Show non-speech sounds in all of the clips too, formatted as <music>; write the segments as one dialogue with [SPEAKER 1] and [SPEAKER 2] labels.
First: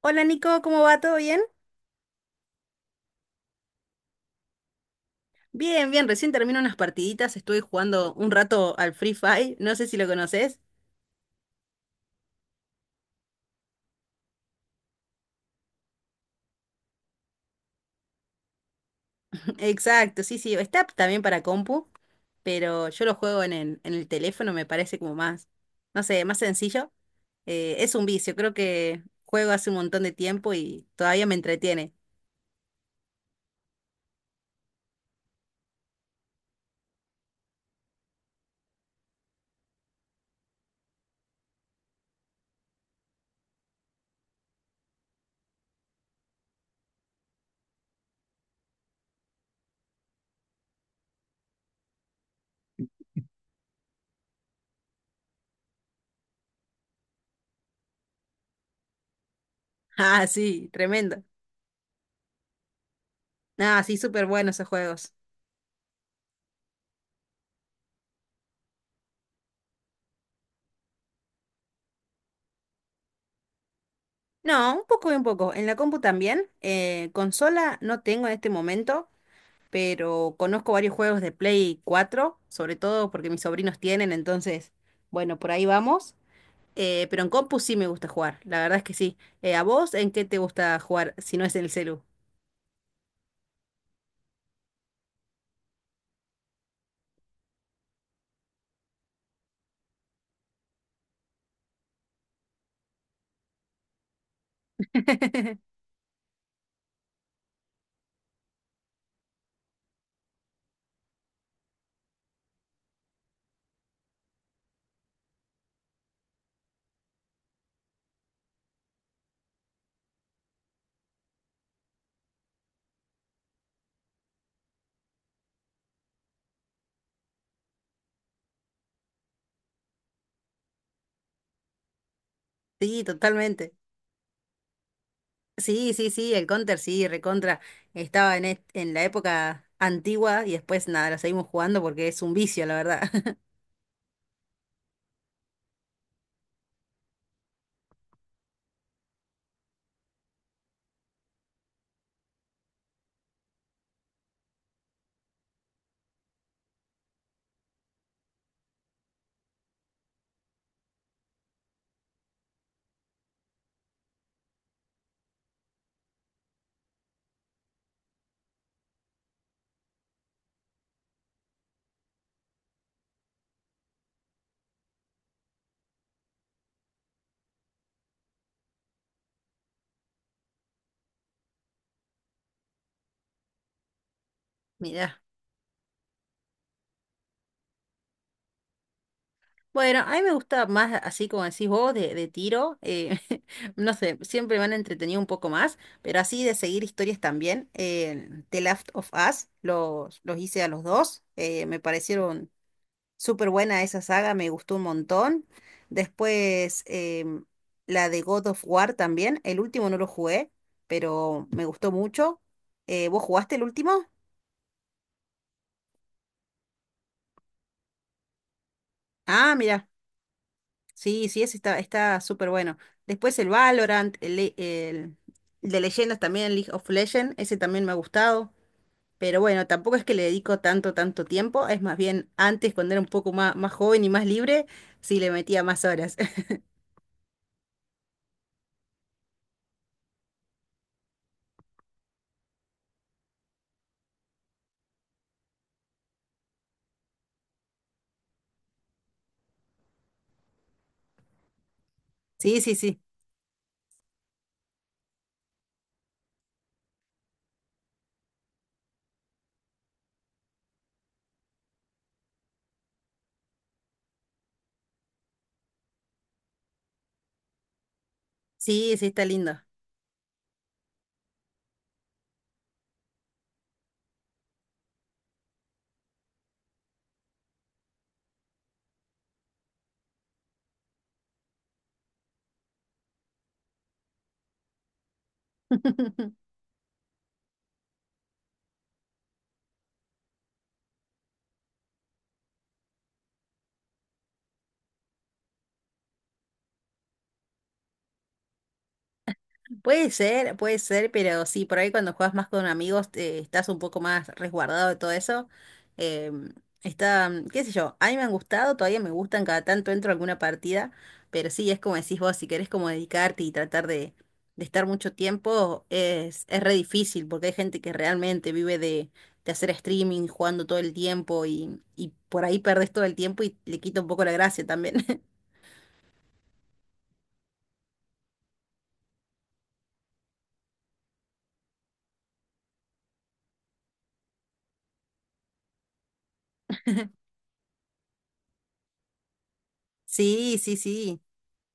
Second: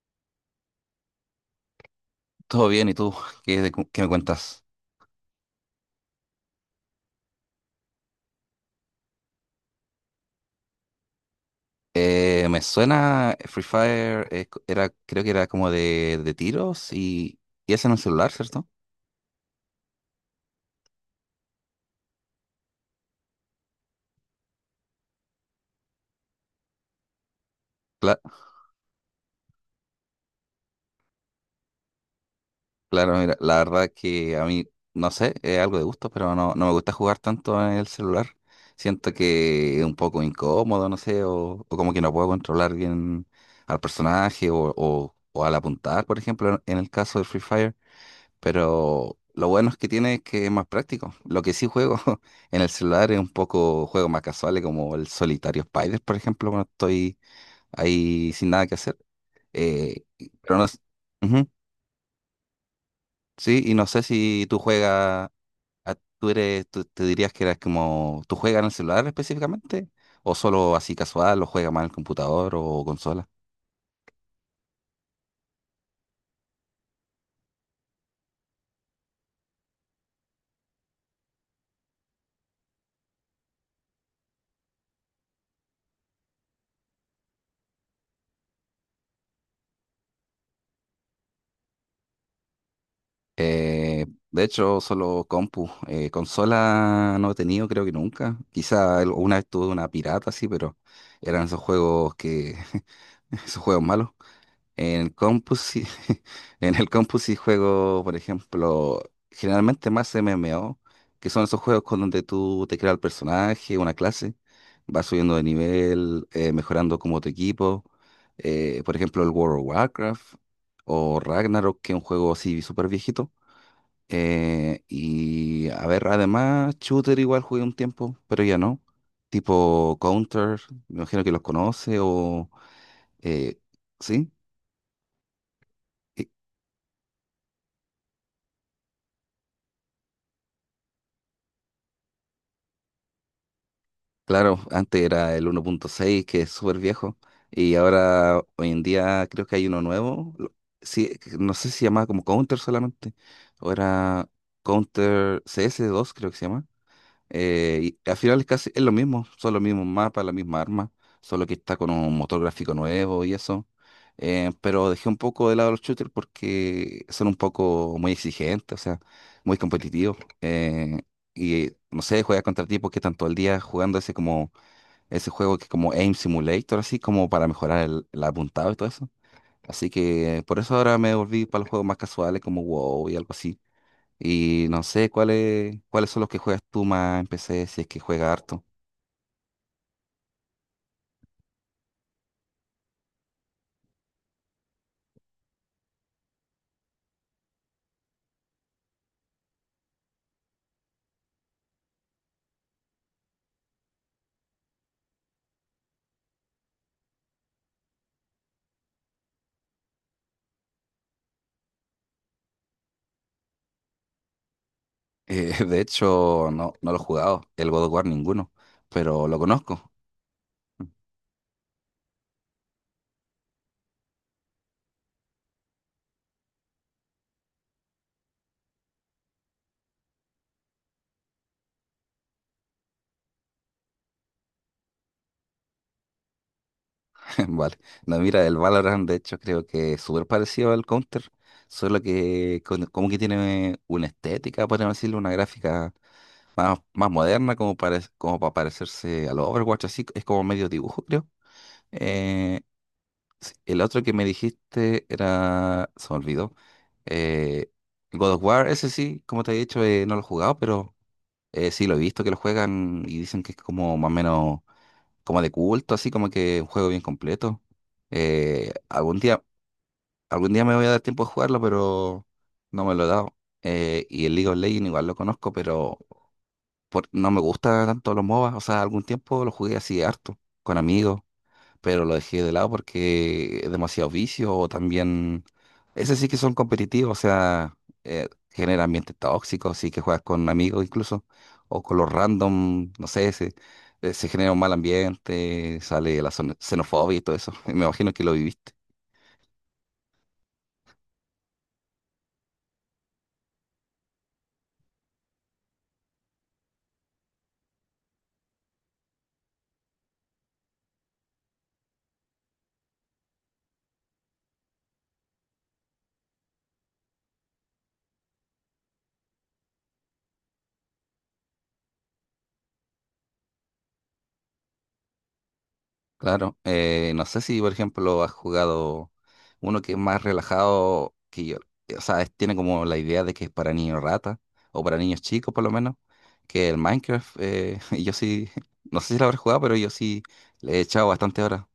[SPEAKER 1] Hola Nico, ¿cómo va? ¿Todo bien?
[SPEAKER 2] Todo bien, ¿y tú? ¿Qué, qué me cuentas?
[SPEAKER 1] Bien, bien, recién termino unas partiditas, estuve jugando un rato al Free Fire, no sé si lo conoces.
[SPEAKER 2] Me suena Free Fire, era, creo que era como de tiros y es en un celular, ¿cierto?
[SPEAKER 1] <laughs> Exacto, sí, sí, está también para compu, pero yo lo juego en el teléfono, me parece como más, no sé, más sencillo. Es un
[SPEAKER 2] Cla-
[SPEAKER 1] vicio, creo que juego hace un montón de tiempo y todavía me entretiene.
[SPEAKER 2] claro, mira, la verdad que a mí, no sé, es algo de gusto, pero no, no me gusta jugar tanto en el celular. Siento que es un poco incómodo, no sé, o como que no puedo controlar bien al personaje o al apuntar, por ejemplo, en el caso de Free Fire. Pero lo bueno es que tiene es que es más práctico. Lo que sí juego <laughs> en el celular es un poco juegos más casuales como el solitario Spider, por ejemplo, cuando estoy ahí sin nada que hacer.
[SPEAKER 1] <laughs> Ah,
[SPEAKER 2] Y- pero no,
[SPEAKER 1] sí,
[SPEAKER 2] s-
[SPEAKER 1] tremendo.
[SPEAKER 2] Ujú, sí, y
[SPEAKER 1] Ah,
[SPEAKER 2] no
[SPEAKER 1] sí,
[SPEAKER 2] sé
[SPEAKER 1] súper
[SPEAKER 2] si
[SPEAKER 1] buenos
[SPEAKER 2] tú
[SPEAKER 1] esos juegos.
[SPEAKER 2] juegas, te dirías que eras como, ¿tú juegas en el celular específicamente? ¿O solo así casual, o juegas más en el computador o consola?
[SPEAKER 1] No, un poco y un poco. En la compu también. Consola no tengo en este momento, pero conozco varios juegos de Play 4 sobre todo porque mis sobrinos tienen, entonces, bueno, por ahí vamos. Pero en compu sí me gusta jugar, la verdad es que sí. ¿A vos en qué te gusta jugar si no es en el celu?
[SPEAKER 2] Eh, de hecho, solo compu. Consola no he tenido, creo que nunca. Quizá una vez tuve una pirata, sí, pero eran esos juegos que... <laughs> esos juegos malos. En el compu
[SPEAKER 1] <laughs>
[SPEAKER 2] sí, <laughs> en el compu sí juego, por ejemplo, generalmente más MMO, que son esos juegos con donde tú te creas el personaje, una clase, vas subiendo de nivel, mejorando como tu equipo. Por ejemplo, el World of Warcraft o Ragnarok, que es un juego así súper viejito. Y a ver, además, Shooter igual jugué un tiempo, pero ya no. Tipo Counter, me imagino que los conoce o...
[SPEAKER 1] Sí,
[SPEAKER 2] eh,
[SPEAKER 1] totalmente.
[SPEAKER 2] sí,
[SPEAKER 1] Sí, sí,
[SPEAKER 2] Y
[SPEAKER 1] sí, el Counter, sí, recontra. Estaba en, en la época antigua y después nada, la seguimos jugando porque es un vicio, la verdad. <laughs>
[SPEAKER 2] claro, antes era el uno punto seis que es súper viejo, y ahora hoy en día creo que hay uno nuevo. Sí, no sé si se llamaba como Counter solamente, o era Counter cs dos creo que se llama. Y al final es casi es lo mismo, son los mismos mapas, la misma arma, solo que está con un motor gráfico nuevo y eso. Pero dejé un poco de lado los shooters porque son un poco muy exigentes, o sea, muy competitivos. Y no sé, juegas contra tipos que están todo el día jugando ese juego que es como Aim Simulator, así como para mejorar el apuntado y todo eso. Así que por eso ahora me volví para los juegos más casuales como WoW y algo así. Y no sé
[SPEAKER 1] Mirá.
[SPEAKER 2] cuáles son los que juegas tú más en PC, si es que juega harto.
[SPEAKER 1] Bueno, a mí me gusta más, así como decís vos, de tiro. <laughs> No sé, siempre me han entretenido un poco más, pero así de seguir historias también. The Last of Us, los hice a los dos. Me parecieron súper buena esa saga, me gustó un montón. Después, la de God of War también. El último no lo jugué, pero me gustó mucho. ¿Vos jugaste el último?
[SPEAKER 2] <laughs> De hecho, no, no lo he jugado, el God of War ninguno, pero lo
[SPEAKER 1] Ah, mira.
[SPEAKER 2] conozco. <laughs>
[SPEAKER 1] Sí, sí, ese está, está súper bueno. Después el Valorant, el de leyendas también, el League of Legends, ese también me ha gustado. Pero bueno, tampoco es que le dedico tanto, tanto tiempo. Es más bien antes, cuando era un poco más, más joven y más libre, sí le metía más horas. <laughs>
[SPEAKER 2] Vale. No, mira, el Valorant, de hecho, creo que es súper parecido al Counter, solo que como que tiene una estética, podríamos decirlo, una gráfica más, más moderna, como para parecerse al Overwatch, así es como medio dibujo, creo.
[SPEAKER 1] Sí,
[SPEAKER 2] Eh,
[SPEAKER 1] sí, sí.
[SPEAKER 2] Sí, el otro que me dijiste era, se me olvidó, eh, God of War, ese sí, como te he dicho, no lo he jugado, pero sí lo he visto que lo juegan y dicen que es como más o menos como de culto, así como que un juego bien completo. Eh,
[SPEAKER 1] Sí, sí,
[SPEAKER 2] algún
[SPEAKER 1] está
[SPEAKER 2] día,
[SPEAKER 1] lindo.
[SPEAKER 2] algún día me voy a dar tiempo de jugarlo, pero no me lo he dado. Y el League of Legends igual lo conozco, pero no me gusta tanto los MOBA, o sea, algún tiempo lo jugué así harto, con amigos, pero lo dejé de lado porque es demasiado vicio o también, ese sí que
[SPEAKER 1] <laughs>
[SPEAKER 2] son competitivos, o sea, genera ambientes tóxicos, sí que juegas con amigos incluso, o con los random, no sé, se genera un mal ambiente, sale la xenofobia y todo eso, <laughs> me imagino que lo viviste.
[SPEAKER 1] Puede ser, pero sí, por ahí cuando juegas más con amigos estás un poco más resguardado de todo eso. Em, está, mm, qué sé yo, a mí me han gustado, todavía me gustan, cada tanto entro a alguna partida, pero sí, es como decís vos, si querés como dedicarte y tratar de estar mucho tiempo, es re difícil, porque hay gente que realmente vive de hacer streaming, jugando todo el tiempo y por ahí perdés todo el tiempo y le quita un poco la gracia también. <laughs>
[SPEAKER 2] Claro, no sé si por ejemplo has jugado uno que es más relajado que yo, o sea, tiene como la idea de que es para niños rata o para niños chicos por lo menos, que el Minecraft, <laughs> y yo sí, <laughs> no sé si lo habré jugado, pero yo sí
[SPEAKER 1] Sí,
[SPEAKER 2] le
[SPEAKER 1] sí,
[SPEAKER 2] he echado
[SPEAKER 1] sí.
[SPEAKER 2] bastante horas.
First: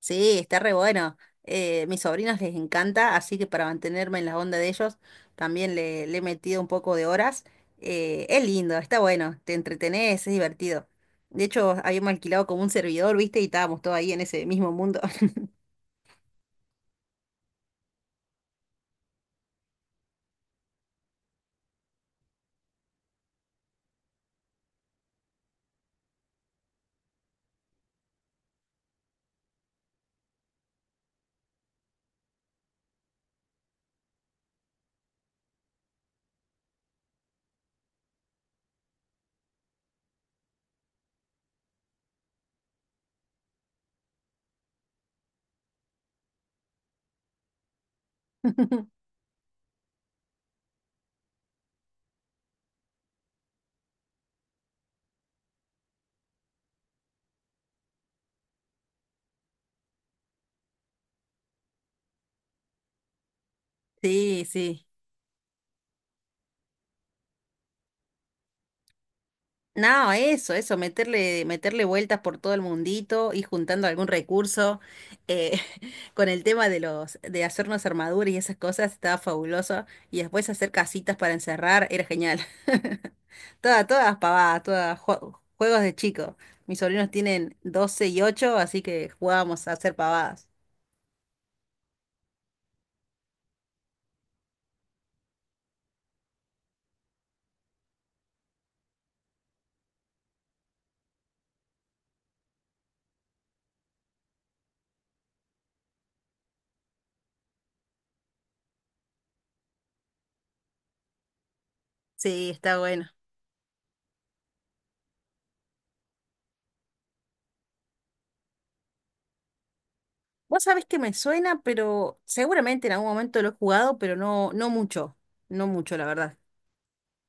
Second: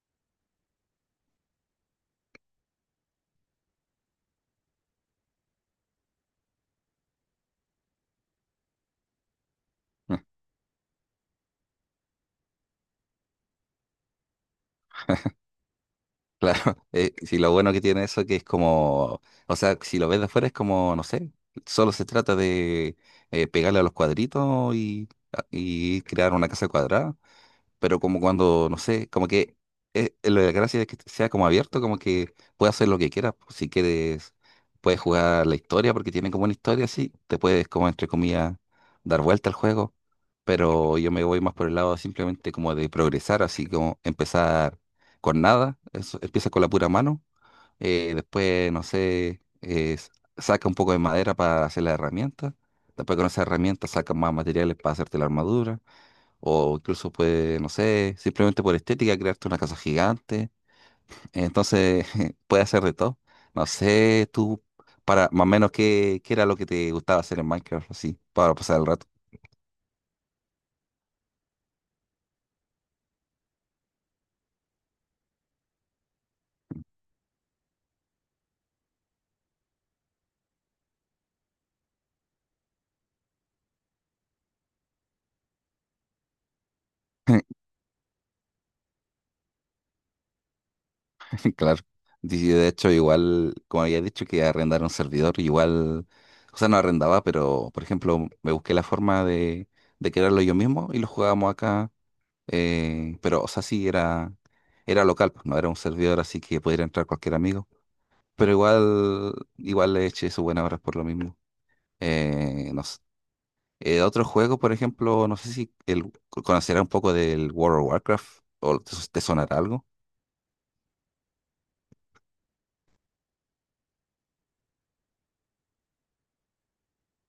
[SPEAKER 1] Sí, está re bueno. Mis sobrinos les encanta, así que para mantenerme en la onda de ellos también le he metido un poco de horas. Es lindo, está bueno, te entretenés, es
[SPEAKER 2] <laughs>
[SPEAKER 1] divertido. De hecho, habíamos alquilado como un servidor, ¿viste? Y estábamos todos ahí en ese mismo mundo. <laughs>
[SPEAKER 2] Claro, sí, lo bueno que tiene eso que es como, o sea, si lo ves de afuera es como, no sé, solo se trata de pegarle a los cuadritos y crear una casa cuadrada, pero como cuando, no sé, como que la gracia es que sea como abierto, como que puedes hacer lo que quieras. Pues, si quieres, puedes jugar la historia, porque tiene como una historia así, te puedes, como entre comillas, dar vuelta al juego. Pero yo me voy más por el lado simplemente como de progresar, así como empezar con nada, eso, empieza con la pura mano, después, no sé, s- saca un poco de madera para hacer la herramienta, después con esa herramienta saca más materiales para hacerte la armadura o incluso puede, no sé, simplemente por estética, crearte una casa gigante. Entonces, <laughs> puede hacer de todo. No sé,
[SPEAKER 1] Sí,
[SPEAKER 2] tú,
[SPEAKER 1] sí.
[SPEAKER 2] para más o menos, qué era lo que te gustaba hacer en Minecraft, así, para pasar el rato.
[SPEAKER 1] No, eso, meterle vueltas por todo el mundito, ir juntando algún recurso. eh, <laughs> con el tema de los, de hacernos armaduras y esas cosas, estaba fabuloso. Y después hacer casitas para encerrar, era genial. <laughs> Todas, todas pavadas, juegos de chico. Mis sobrinos tienen
[SPEAKER 2] <laughs>
[SPEAKER 1] 12 y 8, así que jugábamos a hacer pavadas.
[SPEAKER 2] Claro. Y de hecho, igual, como había dicho, que arrendar un servidor, igual, o sea, no arrendaba, pero, por ejemplo, me busqué la forma de crearlo yo mismo y lo jugábamos acá. Pero, o sea, sí, era, era local, pues, no era un servidor así que pudiera entrar cualquier amigo, pero igual le eché su buena hora por lo mismo.
[SPEAKER 1] Sí, está
[SPEAKER 2] No sé.
[SPEAKER 1] bueno.
[SPEAKER 2] Otro juego, por ejemplo, no sé si el, conocerá un poco del World of Warcraft o te sonará algo.
[SPEAKER 1] Vos sabés que me suena, pero seguramente en algún momento lo he jugado, pero no, no mucho. No mucho, la verdad.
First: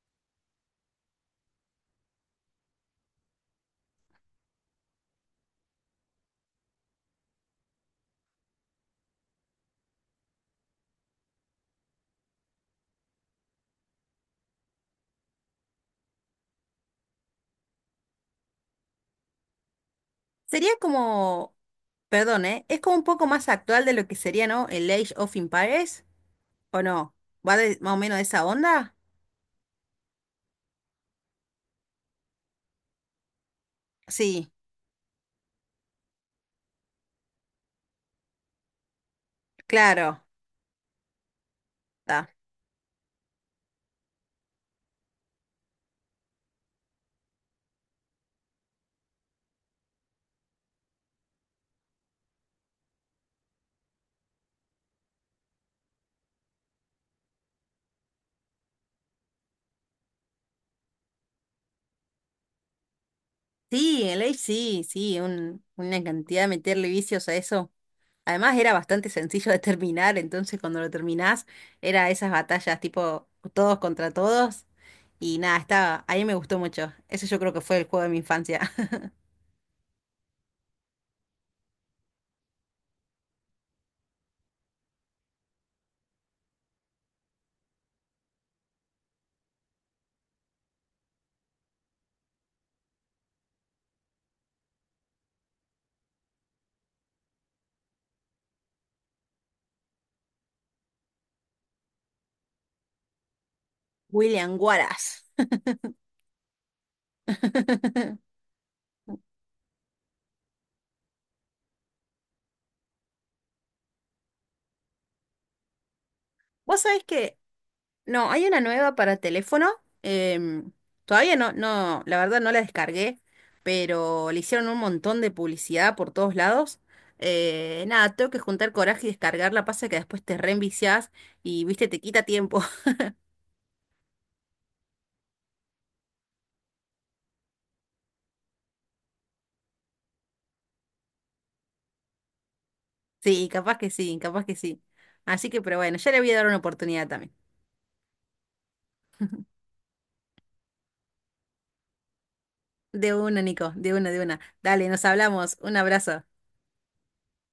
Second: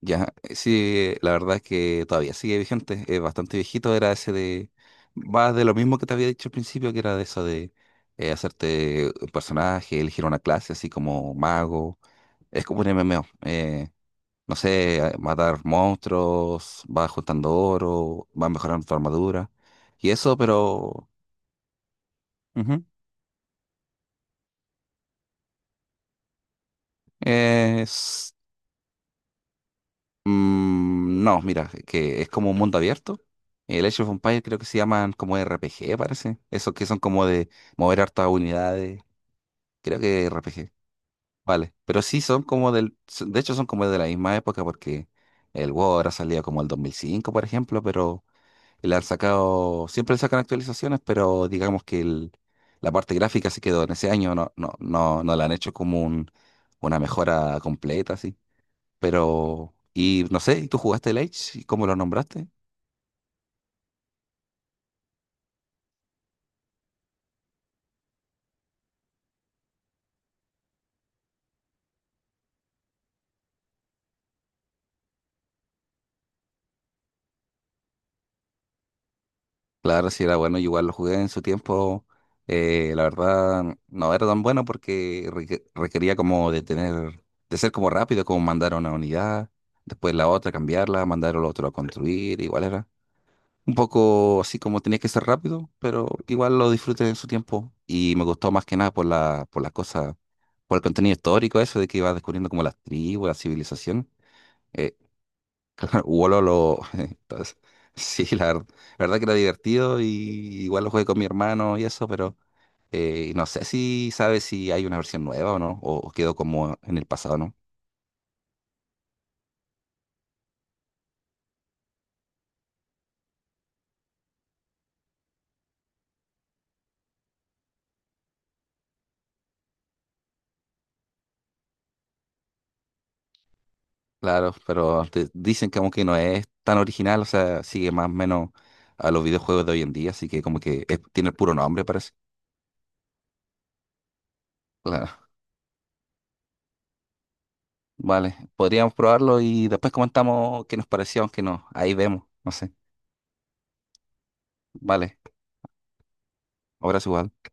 [SPEAKER 2] Ya, sí, la verdad es que todavía sigue vigente, es bastante viejito, era ese de, va de lo mismo que te había dicho al principio, que era de eso de hacerte un personaje, elegir una clase, así como mago, es como un MMO. No sé, matar monstruos, vas juntando oro, vas mejorando tu armadura. Y eso,
[SPEAKER 1] Sería
[SPEAKER 2] pero...
[SPEAKER 1] como, perdón, ¿eh? Es
[SPEAKER 2] ujú,
[SPEAKER 1] como un poco más actual de lo que sería, ¿no? El Age of Empires, ¿o no? ¿Va más o menos de
[SPEAKER 2] es...
[SPEAKER 1] esa onda?
[SPEAKER 2] no, mira, que es como un mundo abierto. El Age of Empires
[SPEAKER 1] Sí,
[SPEAKER 2] creo que se llaman como RPG, parece. Esos que son como de mover hartas unidades. Creo
[SPEAKER 1] claro.
[SPEAKER 2] que RPG. Vale. Pero sí
[SPEAKER 1] Ta.
[SPEAKER 2] son como del... De hecho son como de la misma época porque el WoW ahora salía como el 2005, por ejemplo, pero... Le han sacado, siempre le sacan actualizaciones, pero digamos que la parte gráfica se quedó en ese año, no la han hecho como un, una mejora completa, así. Pero, y no sé, ¿tú jugaste el Age? ¿Cómo lo nombraste?
[SPEAKER 1] Sí, el Age sí, sí, una cantidad de meterle vicios a eso. Además era bastante sencillo de terminar, entonces cuando lo terminás era esas batallas tipo todos contra todos. Y nada, estaba, a mí me gustó mucho. Ese yo creo que fue el juego de mi infancia. <laughs>
[SPEAKER 2] Claro, sí era bueno, yo igual lo jugué en su tiempo. La verdad, no era tan bueno porque requería como de tener, de ser como rápido, como mandar a una unidad, después la otra, cambiarla, mandar al otro a construir, igual era. Un poco así como tenía que ser rápido, pero igual lo disfruté en su tiempo. Y me gustó más que nada por la, por las cosas, por el contenido histórico, eso de que iba descubriendo como las tribus, la civilización.
[SPEAKER 1] William
[SPEAKER 2] Eh, <laughs>
[SPEAKER 1] Wallace.
[SPEAKER 2] claro, Wolo lo. <laughs> entonces, sí,
[SPEAKER 1] <laughs>
[SPEAKER 2] la verdad, que era divertido y igual lo jugué con mi hermano y eso, pero no sé si sabes si hay una versión nueva o no, o quedó como
[SPEAKER 1] Vos
[SPEAKER 2] en
[SPEAKER 1] sabés
[SPEAKER 2] el pasado,
[SPEAKER 1] que
[SPEAKER 2] ¿no?
[SPEAKER 1] no, hay una nueva para teléfono. em, todavía no, no, la verdad no la descargué, pero le hicieron un montón de publicidad por todos lados. Nada, tengo que juntar coraje y descargarla. Pasa que después te reenviciás y, viste, te quita tiempo. <laughs>
[SPEAKER 2] Claro, pero dicen que aunque no es tan original, o sea, sigue más o menos a los videojuegos de hoy en día, así que como que tiene el puro nombre, parece.
[SPEAKER 1] Sí, capaz que sí, capaz que sí.
[SPEAKER 2] Claro,
[SPEAKER 1] Así que, pero bueno, ya le voy a dar una oportunidad también.
[SPEAKER 2] vale, podríamos probarlo y después comentamos qué nos pareció, aunque no, ahí vemos, no sé.
[SPEAKER 1] De una, Nico, de una, de una. Dale, nos
[SPEAKER 2] Vale,
[SPEAKER 1] hablamos. Un abrazo.
[SPEAKER 2] ahora es igual.